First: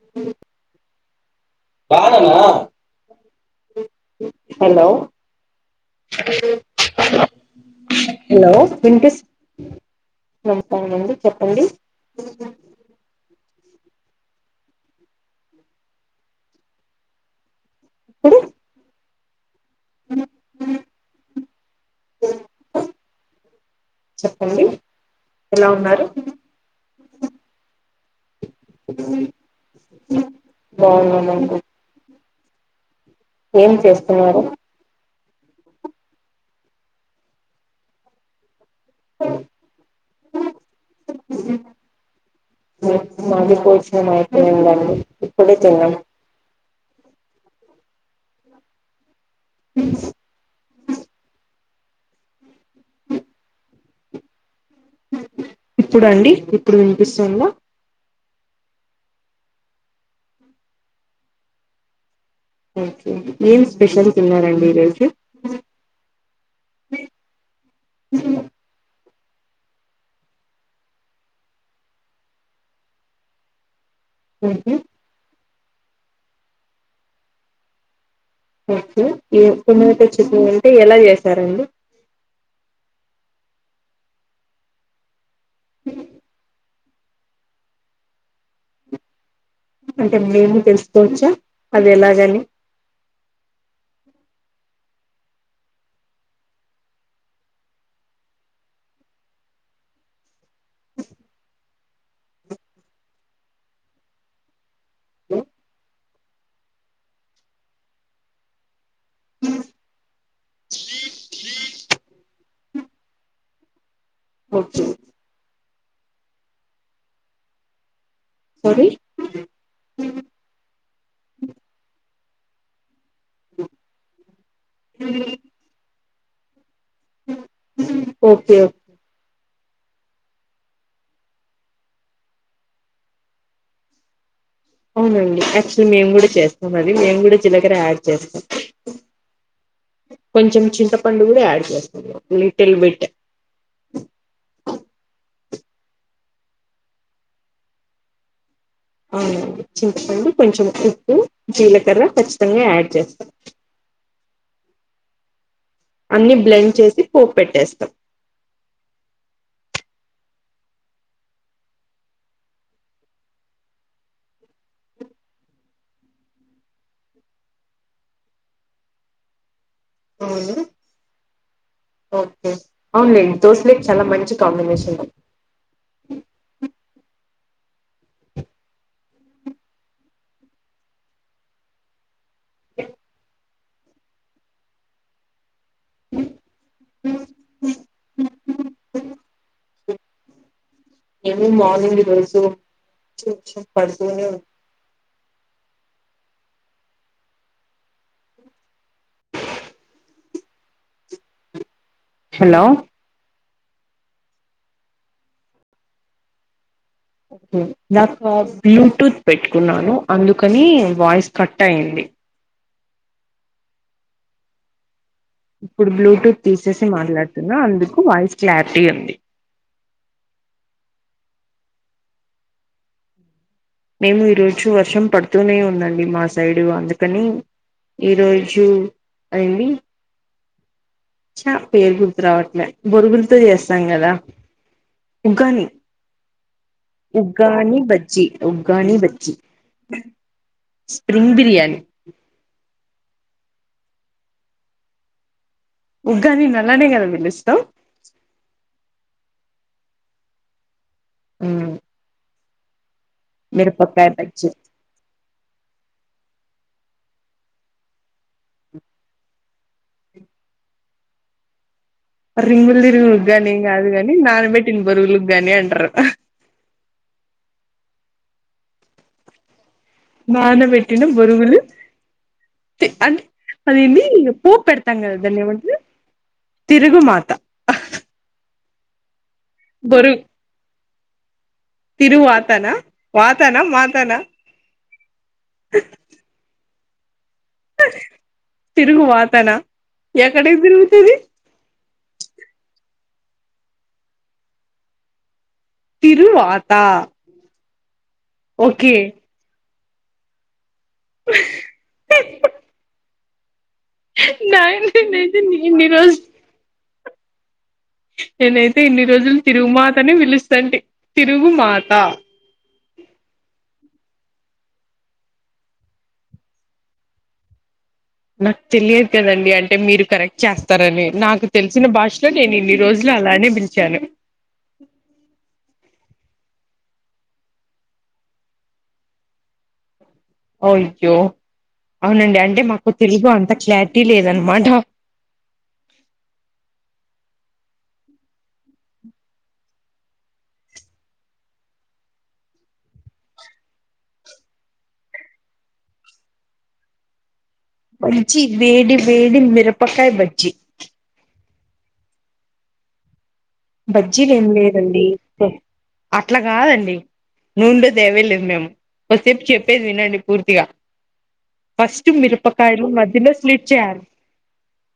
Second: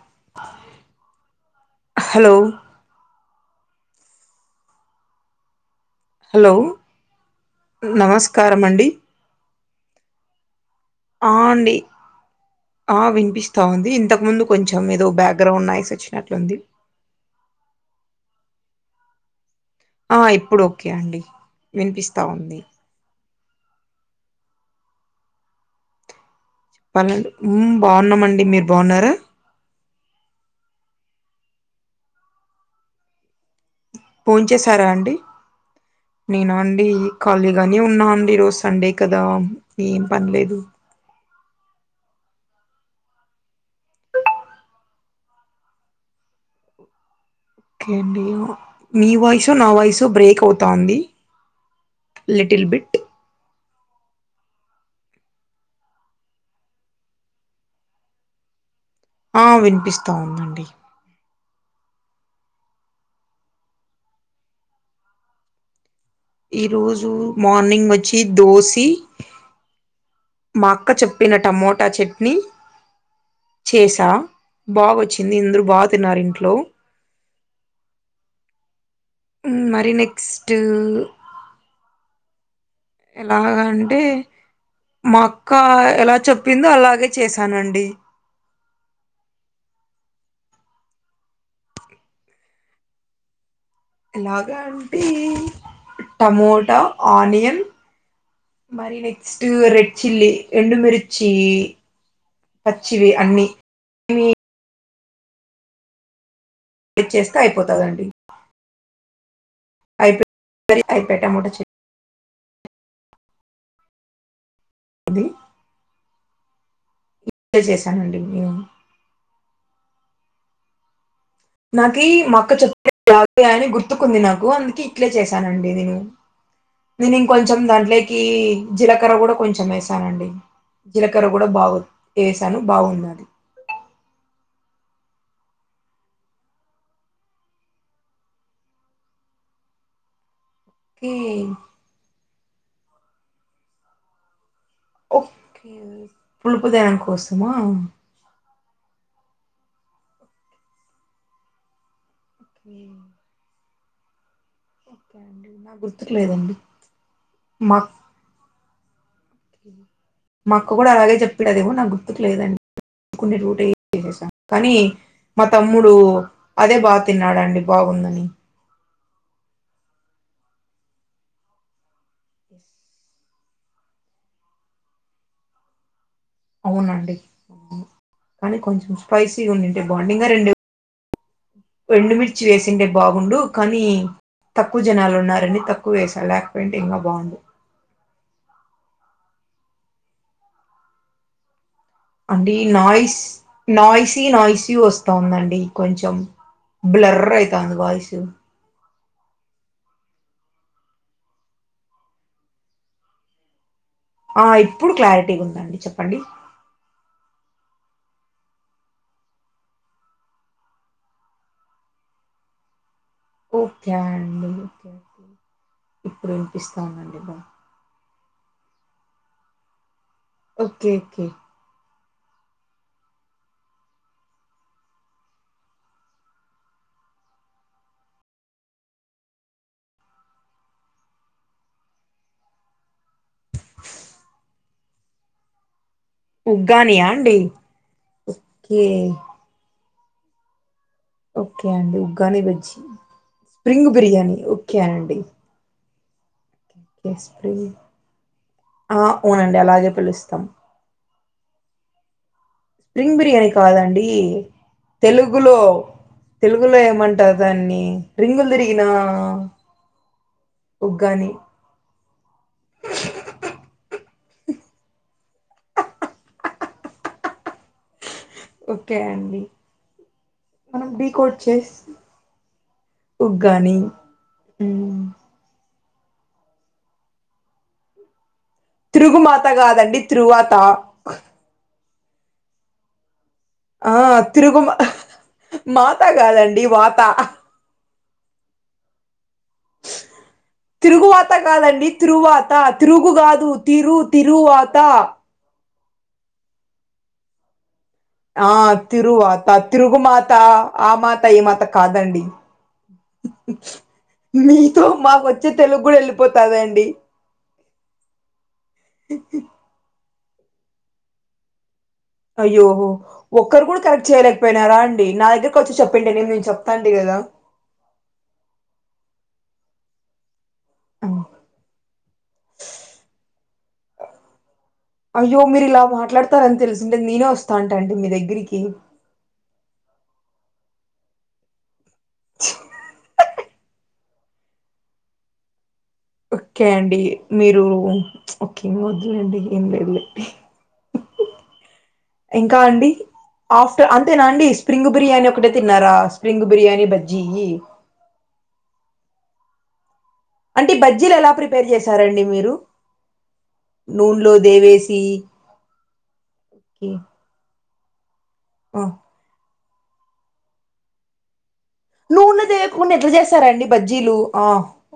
[unintelligible] Hello కాలనా hello hello hello నమస్కారమండి వినిపిస్ నమస్కారమండి చెప్పండి ఆ వినిపిస్త ఉంది ఇంతకు ముందు కొంచెం ఏదో బ్యాక్గ్రౌండ్ నైస్ వచ్చినట్లుంది ప్పుడు ఆ ఇప్పుడు ఓకే అండి వినిపిస్తా ఉంది చెప్పండి ఎలా ఉన్నారు పన్నెండు మ్మ్ బాగున్నామండి మీరు బాగున్నారా బాగున్నామండి ఏం చేస్తున్నారు సరే అండి నేన అండి ఖాళీగానే ఉన్నా అండి ఈ రోజు సండే కదా ఏం పనిలేదు మాది పోసిన [inaudible] ఇప్పుడే తిన్నాం కే అండి మీ వాయిసు నా వయిసు బ్రేక్ అవుతు తాంది లిటిల్ బిట్ ఇప్పుడండి ఇప్పుడు వినిపిస్తుందా ఆ వినిపిస్తా ఉందండి ఒకే ఏం స్పెషల్ తిన్నారండి ఈరోజు ఈ రోజు మార్నింగ్ వచ్చి దోసి మా అక్క చెప్పిన టమోటా చట్నీ చేసా హుమ్ హు బాగొచ్చింది అందరు బాగా తిన్నారు ఇంట్లో ఒకే ఈ మరి టొమాట చట్నీ నెక్స్ట్ అంటే ఎలా చేసారండి ఎలాగ అంటే మా అక్క ఎలా చెప్పిందో అలాగే చేసానండి అంటే మేము తెలుసుకోవచ్చా అది ఎలాగని ఎలాగ అంటే టమోటా ఆనియన్ మరి నెక్స్ట్ రెడ్ చిల్లీ ఎండుమిర్చీ పచ్చివి అన్ని చేస్తే అయిపోతదండి అయిపోతది ఐపయ్ టమాట చట్నీ ఒకే అది [unintelligible] చేశానండి మేము ది నాకీ మ అక్క చెప్పినట్టు గాదు గాని గుర్తుకుంది నాకు అందుకె ఇట్లే చేశానండి నేను నేను ఇంకొంచెం దాంట్లకి ఓకే ఓకే జీలకర్ర కూడా కొంచెం వేసు తనండి జీలకర్ర కూడా బాగు వేసాను బాగుంది అవునండి యాక్చువల్లీ నేను గూడా చేస్తాం అది మేము గూడా జీలకర్ర యాడ్ చేస్తాం కొంచెం ఓకే చింతపండు గూడా యాడ్ చేస్తాం లిటిల్ బిట్ ఒకే పులుపుదనం కోసమా అవునండి చింతపండు కొంచెం ఉప్పు జీలకర్ర ఖచ్చితంగా ఓకే యాడ్ చేస్తాను ఒకే అండి నాగు - అన్ని బ్లెండ్ చేసి పోప్ పెట్టేస్తాం మా అక్క గూడా అలాగే చెప్పిడదేమో నాక్ గుర్తుకు లేదు [unintelligible] చేసం కానీ మా తమ్ముడు అదే బా తిన్నాడండి బాగుందని అవునా ఒకే అవునులేండి దోశలోకి చాలా మంచి కాంబినేషన్ అవునండి కానీ కొంచెం స్పైసీగా ఉండుంటే బాగుండు ఇంగ రెండు ఎండుమిర్చి వేసింటే బాగుండు కానీ తక్కువ జనాలు ఉన్నారని తక్కు వేసా లేకపోయుంటే ఇంగా బాగుండు [unintelligible] ఎర్లీ మార్నింగ్ రోజు అండి నాయిస్ కొంచెం పడుతూనే నాయిసీ ఉం- నాయిసి వస్తాందండి కొంచెం బ్లర్ ఐతంది వాయిస్ హలో ఆ ఇప్పుడు క్లారిటీగా ఉందండి చెప్పండి ఇందాక బ్లూటూత్ పెట్టుకున్నాను అందుకని వాయిస్ కట్ అయింది ఒకే అండి ఇప్పుడు బ్లూటూత్ తీసేసి వినిపిస్తానండి బా మాట్లాడుతున్నా అందుకు వాయిస్ క్లారిటీ ఉంది ఒకే ఒకే మేము ఈ రోజు వర్షం పడుతూనే ఉందండి మా సైడు అందుకని ఈ రోజు అయింది చా పేరు గుర్తురావట్లే బొరుగులతో చేస్తాం గదా ఉగ్గాని ఉగ్గానియా అండి ఉగ్గాని బజ్జి ఓకే గానీ బచ్చి ఓకే అండి ఉగ్గాని బజ్జి, స్ప్రింగ్ బిర్యానీ ఓకే అండి. ఉగ్గాని నల్లానే కదా ఓకే పిలుస్తావు స్ప్రింగ్ ఆ అవునండి అలాగే పిలుస్తాం అ స్ప్రింగ్ బిర్యానీ కాదండి బజ్జీ తెలుగులో తెలుగులో ఏమంటారు దాన్ని రింగులు తిరిగిన ఉగ్గాని రింగులు తిరిగిన ఉగ్గాని ఏం కాదు గానీ నానబెట్టిన బరుగులు ఉగ్గాని అండరు హ్ ఓకే అండి మనం నానబెట్టిన డీకోడ్ బరుగులు చేసి తి అన్ ఉగ్గాని అదిఏంది పో పెడతాం మ్మ్. కదా దాన్ని ఏమంటే తిరుగుమాత తిరుగుమాత కాదండి బొరు తిరువాత తిరువాతనా వాతనా, మాతనా? తిరుగుమ అహ్హ్హ్ మాత కాదండి వాత తిరుగు వాతన ఎక్కడ ఏం తిరుగుతాది. అత కాదండి తిరువాత తిరుగు కాదు తిరు తిరువాత తిరువాత ఆ ఓకే తిరువాత తిరుగు మాత ఆ మాత, ఈ మాత కాదండి. నాయన మీతో మాకు నేనైతే వచ్చే తెలుగు ఇన్ని కూడా రోజులు వెళ్ళిపోతదండి. నేనైతే ఇన్ని రోజులు తిరుగు మాతనే పిలుస్తాంటే తిరుగు మాత అయ్యో ఒక్కరు కూడా కరెక్ట్ చేయలేకపోయినారా అండి నా దగ్గరకి వచ్చి చెప్పిండ నేను నీకు చెప్తాంటే కదా నాకు తెలియదు కదండి అంటే మీరు కరెక్ట్ చేస్తారని నాకు తెలిసిన భాషలో నేను ఇన్ని రోజులు అలానే పిలిచాను. అయ్యో మీరు ఇలా మాట్లాడతారని తెలిసింటే నేనే వస్తా అంట అండి మీ దగ్గరికి. అయ్యో అవునండి అంటే మాకు తెలుగు అంత క్లారిటీ లేదనమాట. ఓకే అండి మీరు ఒక ఓకేమి వదులేండి ఏం లేదులే ఇంకా అండి ఆఫ్టర్ అంతేనా అండి స్ప్రింగ్ బిర్యానీ ఒకటే తిన్నారా? స్ప్రింగ్ బిర్యానీ బజ్జీ బజ్జి వేడి వేడి మిరపకాయ బజ్జి అంటే బజ్జీలు ఎలా ప్రిపేర్ చేశారండి మీరు? బజ్జీలు నూనెలో ఏం దేవేసి లేదండి అట్లా కాదండి నుూండో తేవేలేదు మేము ఆ ఒకసటేపు చెప్పేది వినండి పూర్తిగా ఫస్ట్ నూనె మిరపకాయలు తేయకుండా ఎట్లా మధ్యలో చేస్తారండి స్లిచ్చయారు బజ్జీలు ఆ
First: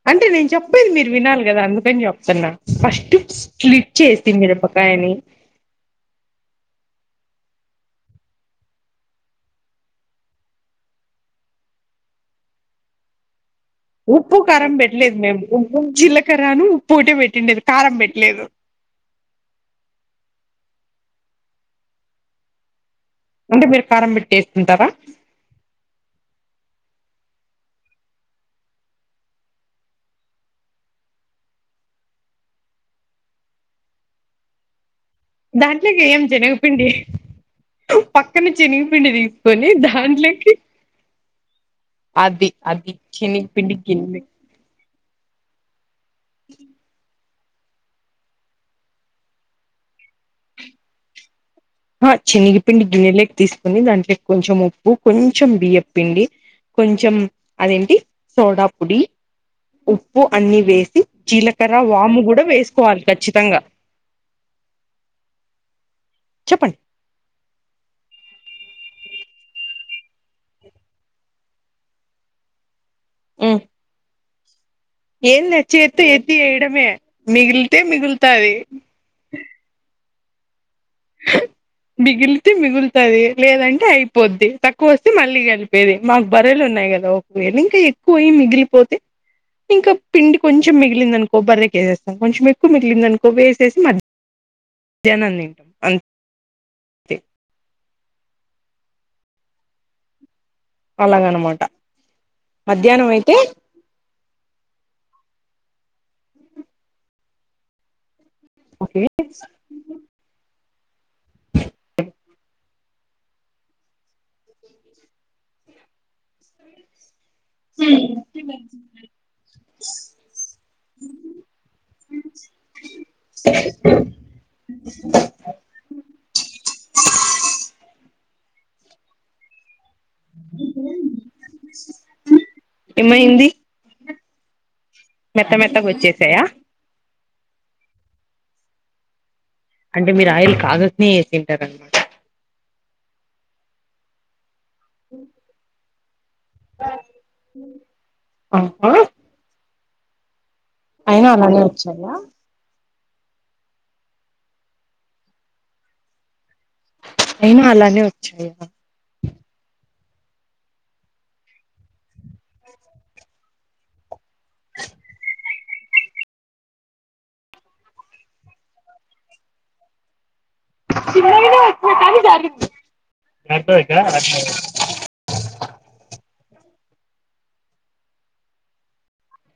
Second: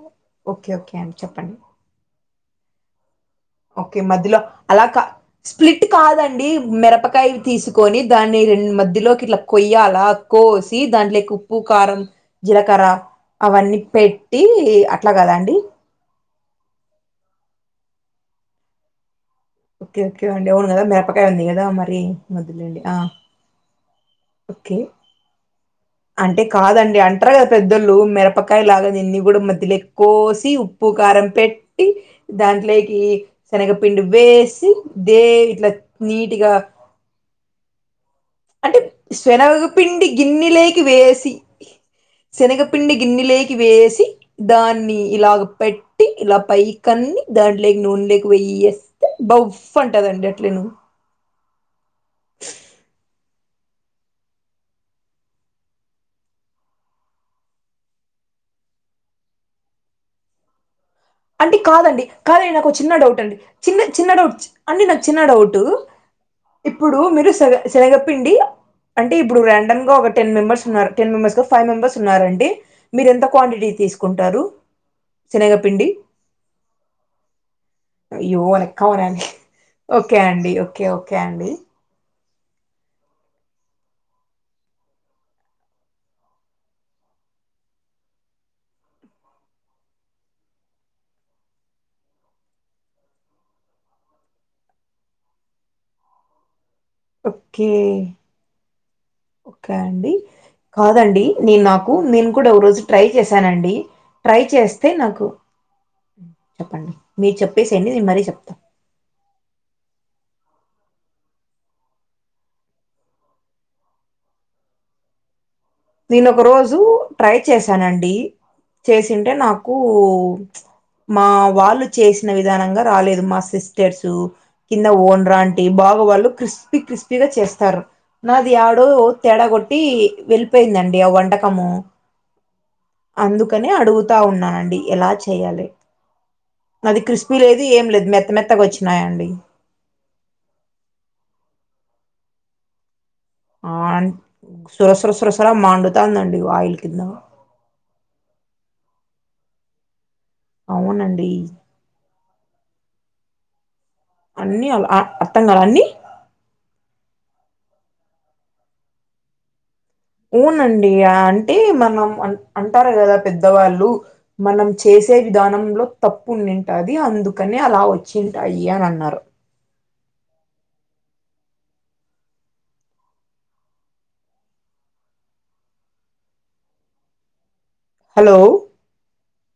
అంటే నేను ఓకే చెప్పేది ఓకే మీరు అండి వినాలి చెప్పండి కదా అందుకని చెప్తున్నా ఫస్ట్ స్లిట్ ఓకే చేసి మధ్యలో అలా కా మీరపకాయని స్ప్లిట్ కాదండి మిరపకాయ తీసుకొని దాన్ని రెండు మధ్యలోకి ఇట్లా కొయ్యాల కోసి దాంట్లో ఉప్పు, కారం, జీలకర్ర అవన్నీ పెట్టి అట్లా కదండి జీలకరను పోటే పెట్టిండే కారం పెట్లేదు ఓకే ఓకే అండి అవును కదా మిరపకాయ ఉంది కదా మరి యె మొదులేండి ఆ అంటే మీరు ప్రారంభి ఓకే అంటే కాదండి అంటారు కదా పెదొళ్లు మిరపకాయ లాగా తిన్ని కూడా మధ్యలక్ కోసి ఉప్పు కారం పెట్టి దాంట్లోకి శనగపిండి వేస్ దే ఇట్లా దాంట్లోకి ఏం నీట్గా శనగపిండి పక్కన అంటే శనగపిండి తీసుకొని శెనగపిండి దాంట్లోకి గిన్నెలేకి వేసి అది అది శనగపిండి గిన్నెలేకి శనగపిండి వేసి గిన్నె దాన్ని ఇలాగ పెట్టి ఇలా పైక్ అని దాంట్లోకి నూన్లోకి వెయేస్తే బౌవ్ అంటదండి అట్లే ఆ శనగపిండి గిన్నెలేకి తీసుకుని దాంట్లక్ కొంచెం ఉప్పు కొంచెం బియ్యప్ పిండి కొంచెం అదేంటి సోడా పొడి ఉప్పు అన్ని వేసి అంటే జీలకర్ర కాదండి వాము కూడా కాదే నాకు చిన్న వేసుకోవాలి డౌట్ అండి ఖచ్చితంగా చిన్న చిన్న డౌట్ అంటే నాకు చిన్న డౌట్ చెప్పండి ఇప్పుడు మీరు సెనగ శనగపిండి అంటే ఇప్పుడు రాండంగా ఒకె టెన్ మెంబెర్స్ ఉన్నారు టెన్ మెంబెర్స్ లో ఫైవ్ మెంబర్స్ ఉన్నారు అండి మీరు ఎంత క్వాంటిటీ తీసుకుంటారు ఏం లే శనగపిండి చేత్తో ఎత్తి యెయ్యడమే మిగులుతే అయ్యో మిగులుతాది [unintelligible] ఓకే అండి ఓకే ఓకే అండ్ మిగిలితే మిగులుతాది లేదంటే అయిపోద్ది తక్కువ వస్తే మళ్ళీ వేరే మాకు బరెలు ఉన్నాయి కదా ఒక్ వేన్నిన్కి ఎక్కువై మిగిలిపోతే ఇంకా పిండి కొంచెం మిగిలిందిందనుకో బర్రే కెసేస్తాం కొంచెం ఎక్కువ మిగిలిందనుకో వేసేసి మళ్లీ జనన్ ఓకే ఒక అండి కాదండి నీ అలాగనమాట నాకు నేను కూడా ఒక రోజు ట్రై మధ్యాహ్నం అయితే చేశానండి ట్రై చేస్తే నాకు చెప్పండి మీరు చెప్పేసేయండి నేను మరీ చెప్తా ఓకే నేను ఒక రోజు ట్రై చేశానండి చేసింటే నాకు మా వాళ్ళు చేసిన విధానంగా రాలేదు మా సిస్టర్సు కింద ఓనర్ ఆంటీ బాగా వాళ్ళు క్రిస్పీ క్రిస్పీగా చేస్తారు నాది యాడో తేడా కొట్టి పోయిందండి ఆ వంటకము ఏమైంది అందుకని అడుగుతా ఉన్నానండి ఎలా చే మెత్త మెత్తగా వచ్చేసాయా అది క్రిస్పీ లేదు ఏమి లేదు మెత్త మెత్తగా వచ్చినాయాండి అంటే మీరు ఆయిల్ కాగక్నే ఎసింటారండీ ఆన్ సురసుర సురసుర మండుతాందండి ఆయిల్ కింద ఆ ఆ అయినా అవునండి అలాగె వచ్చాయా అన్ని ఆల్అ అర్థం కాలే అన్ని ఏమో అలాగె వచ్చాయ్ ఉనండి అంటే మనం అ అంటారు కదా పెద్దవాళ్ళు మనం చేసే విధానంలో తప్పుండింటది అందుకని అలా వచ్చింటాయి అని అన్నారు కా న హలో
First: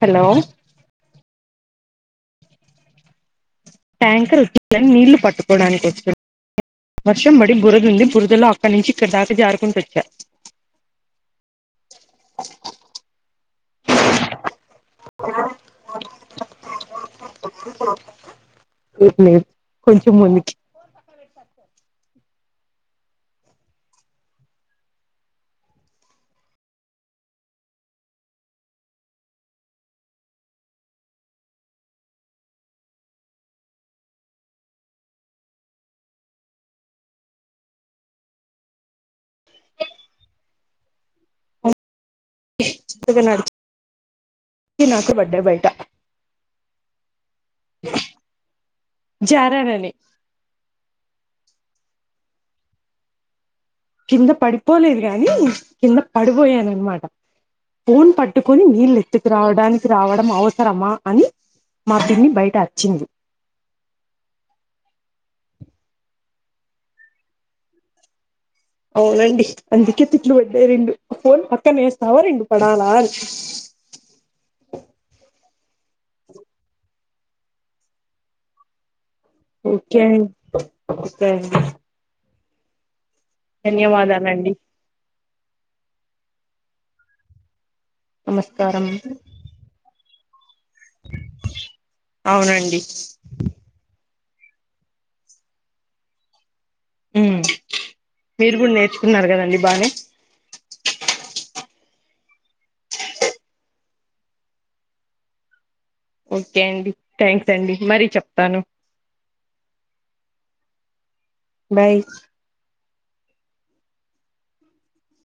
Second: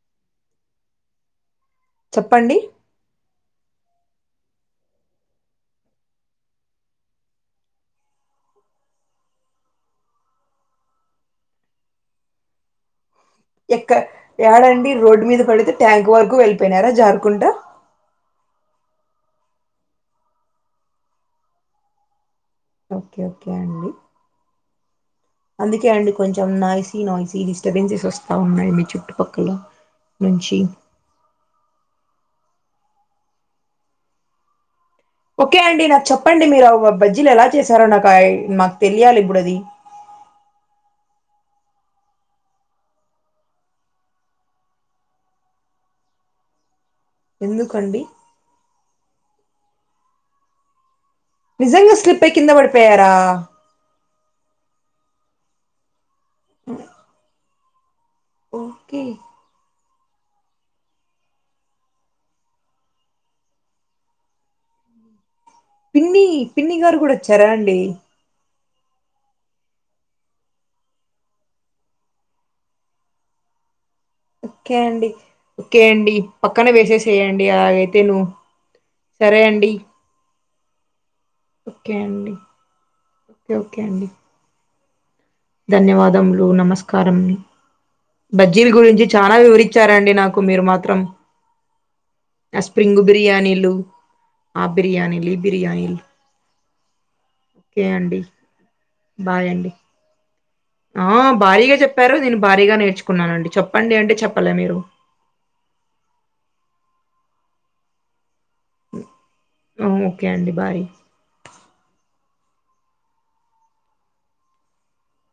హలో చెప్పండి ట్యాంకర్ నీళ్లు పట్టుకోవడానికి వచ్చ వర్షం పడి బురద ఉంది బురదలో అక్కడి నుంచి ఇక్కడ దాకా జారుకుంటొచ్చా ఆ ఎక్కడ యాడండి రోడ్డు మీద పడితే ట్యాంక్ వరకు వెళ్ళిపోయినారా జారుకుంటా ఉహు కొంచెం ముందుకి పె స ఓకే ఓకే అండి అందుకే అండి కొంచెం నాయిసీ నాయిసీ డిస్టర్బెన్సెస్ వస్తా ఉన్నాయి మీ చుట్టుపక్కల నుంచి ఓకే అండి నాకు చెప్పండి మీరు అవి బజ్జీలు ఎలా చేశారో నాకి నాకు తెలియాలి ఇప్పుడు అది చిక్కగా నడిచి నాకు బడ్డే బయట ఎందుకండి జారానని నిజంగా స్లిప్ అయి కింద పడిపోయారా కింద పడిపోలేదు గాని కింద పడబోయనన్న మాట ఫోన్ పట్ పట్టుకుని నీళ్లు ఓకే ఎత్తుకురావడానికి రావడం అవసరమా అని మా పిన్ని బయట అర్చింది పిన్ని పిన్ని గారు కూడా వచ్చారా అండి అవునండి అందుకే తిట్లు పడ్డాయి రెండు ఫోన్ పక్కన వేస్తావా రెండు పడాలా అని ఓకే అండి ఓకే అండి పక్కన వేసేసేయండి అలాగైతే ను ఓకే అండి ఒకే అండి ఒకే అండి ఓకే ఓకే అండి ధన్యవాదాలండి ధన్యవాదములు నమస్కారం బజ్జీలు నమస్కారం గురించి చానా వివరి చారండి నాకు మీరు మాత్రం ఆ అవునండి స్ప్రింగ్ బిరియానీలు ఆ బిర్యానీలు ఈ బిర్యానీలు ఉమ్ ఓకే అండి మీరు కూడా నేర్చుకున్నారు బాయ్ కదండి అండి బానే ఆ భారీగా చెప్పారు నేను భారీగా నేర్చుకున్నానండి చెప్పండి అంటే చెప్పలే మీరు ఓకే అండి థ్యాంక్స్ అండి మరి చెప్తాను ఆ ఓకే అండి బాయ్ బాయ్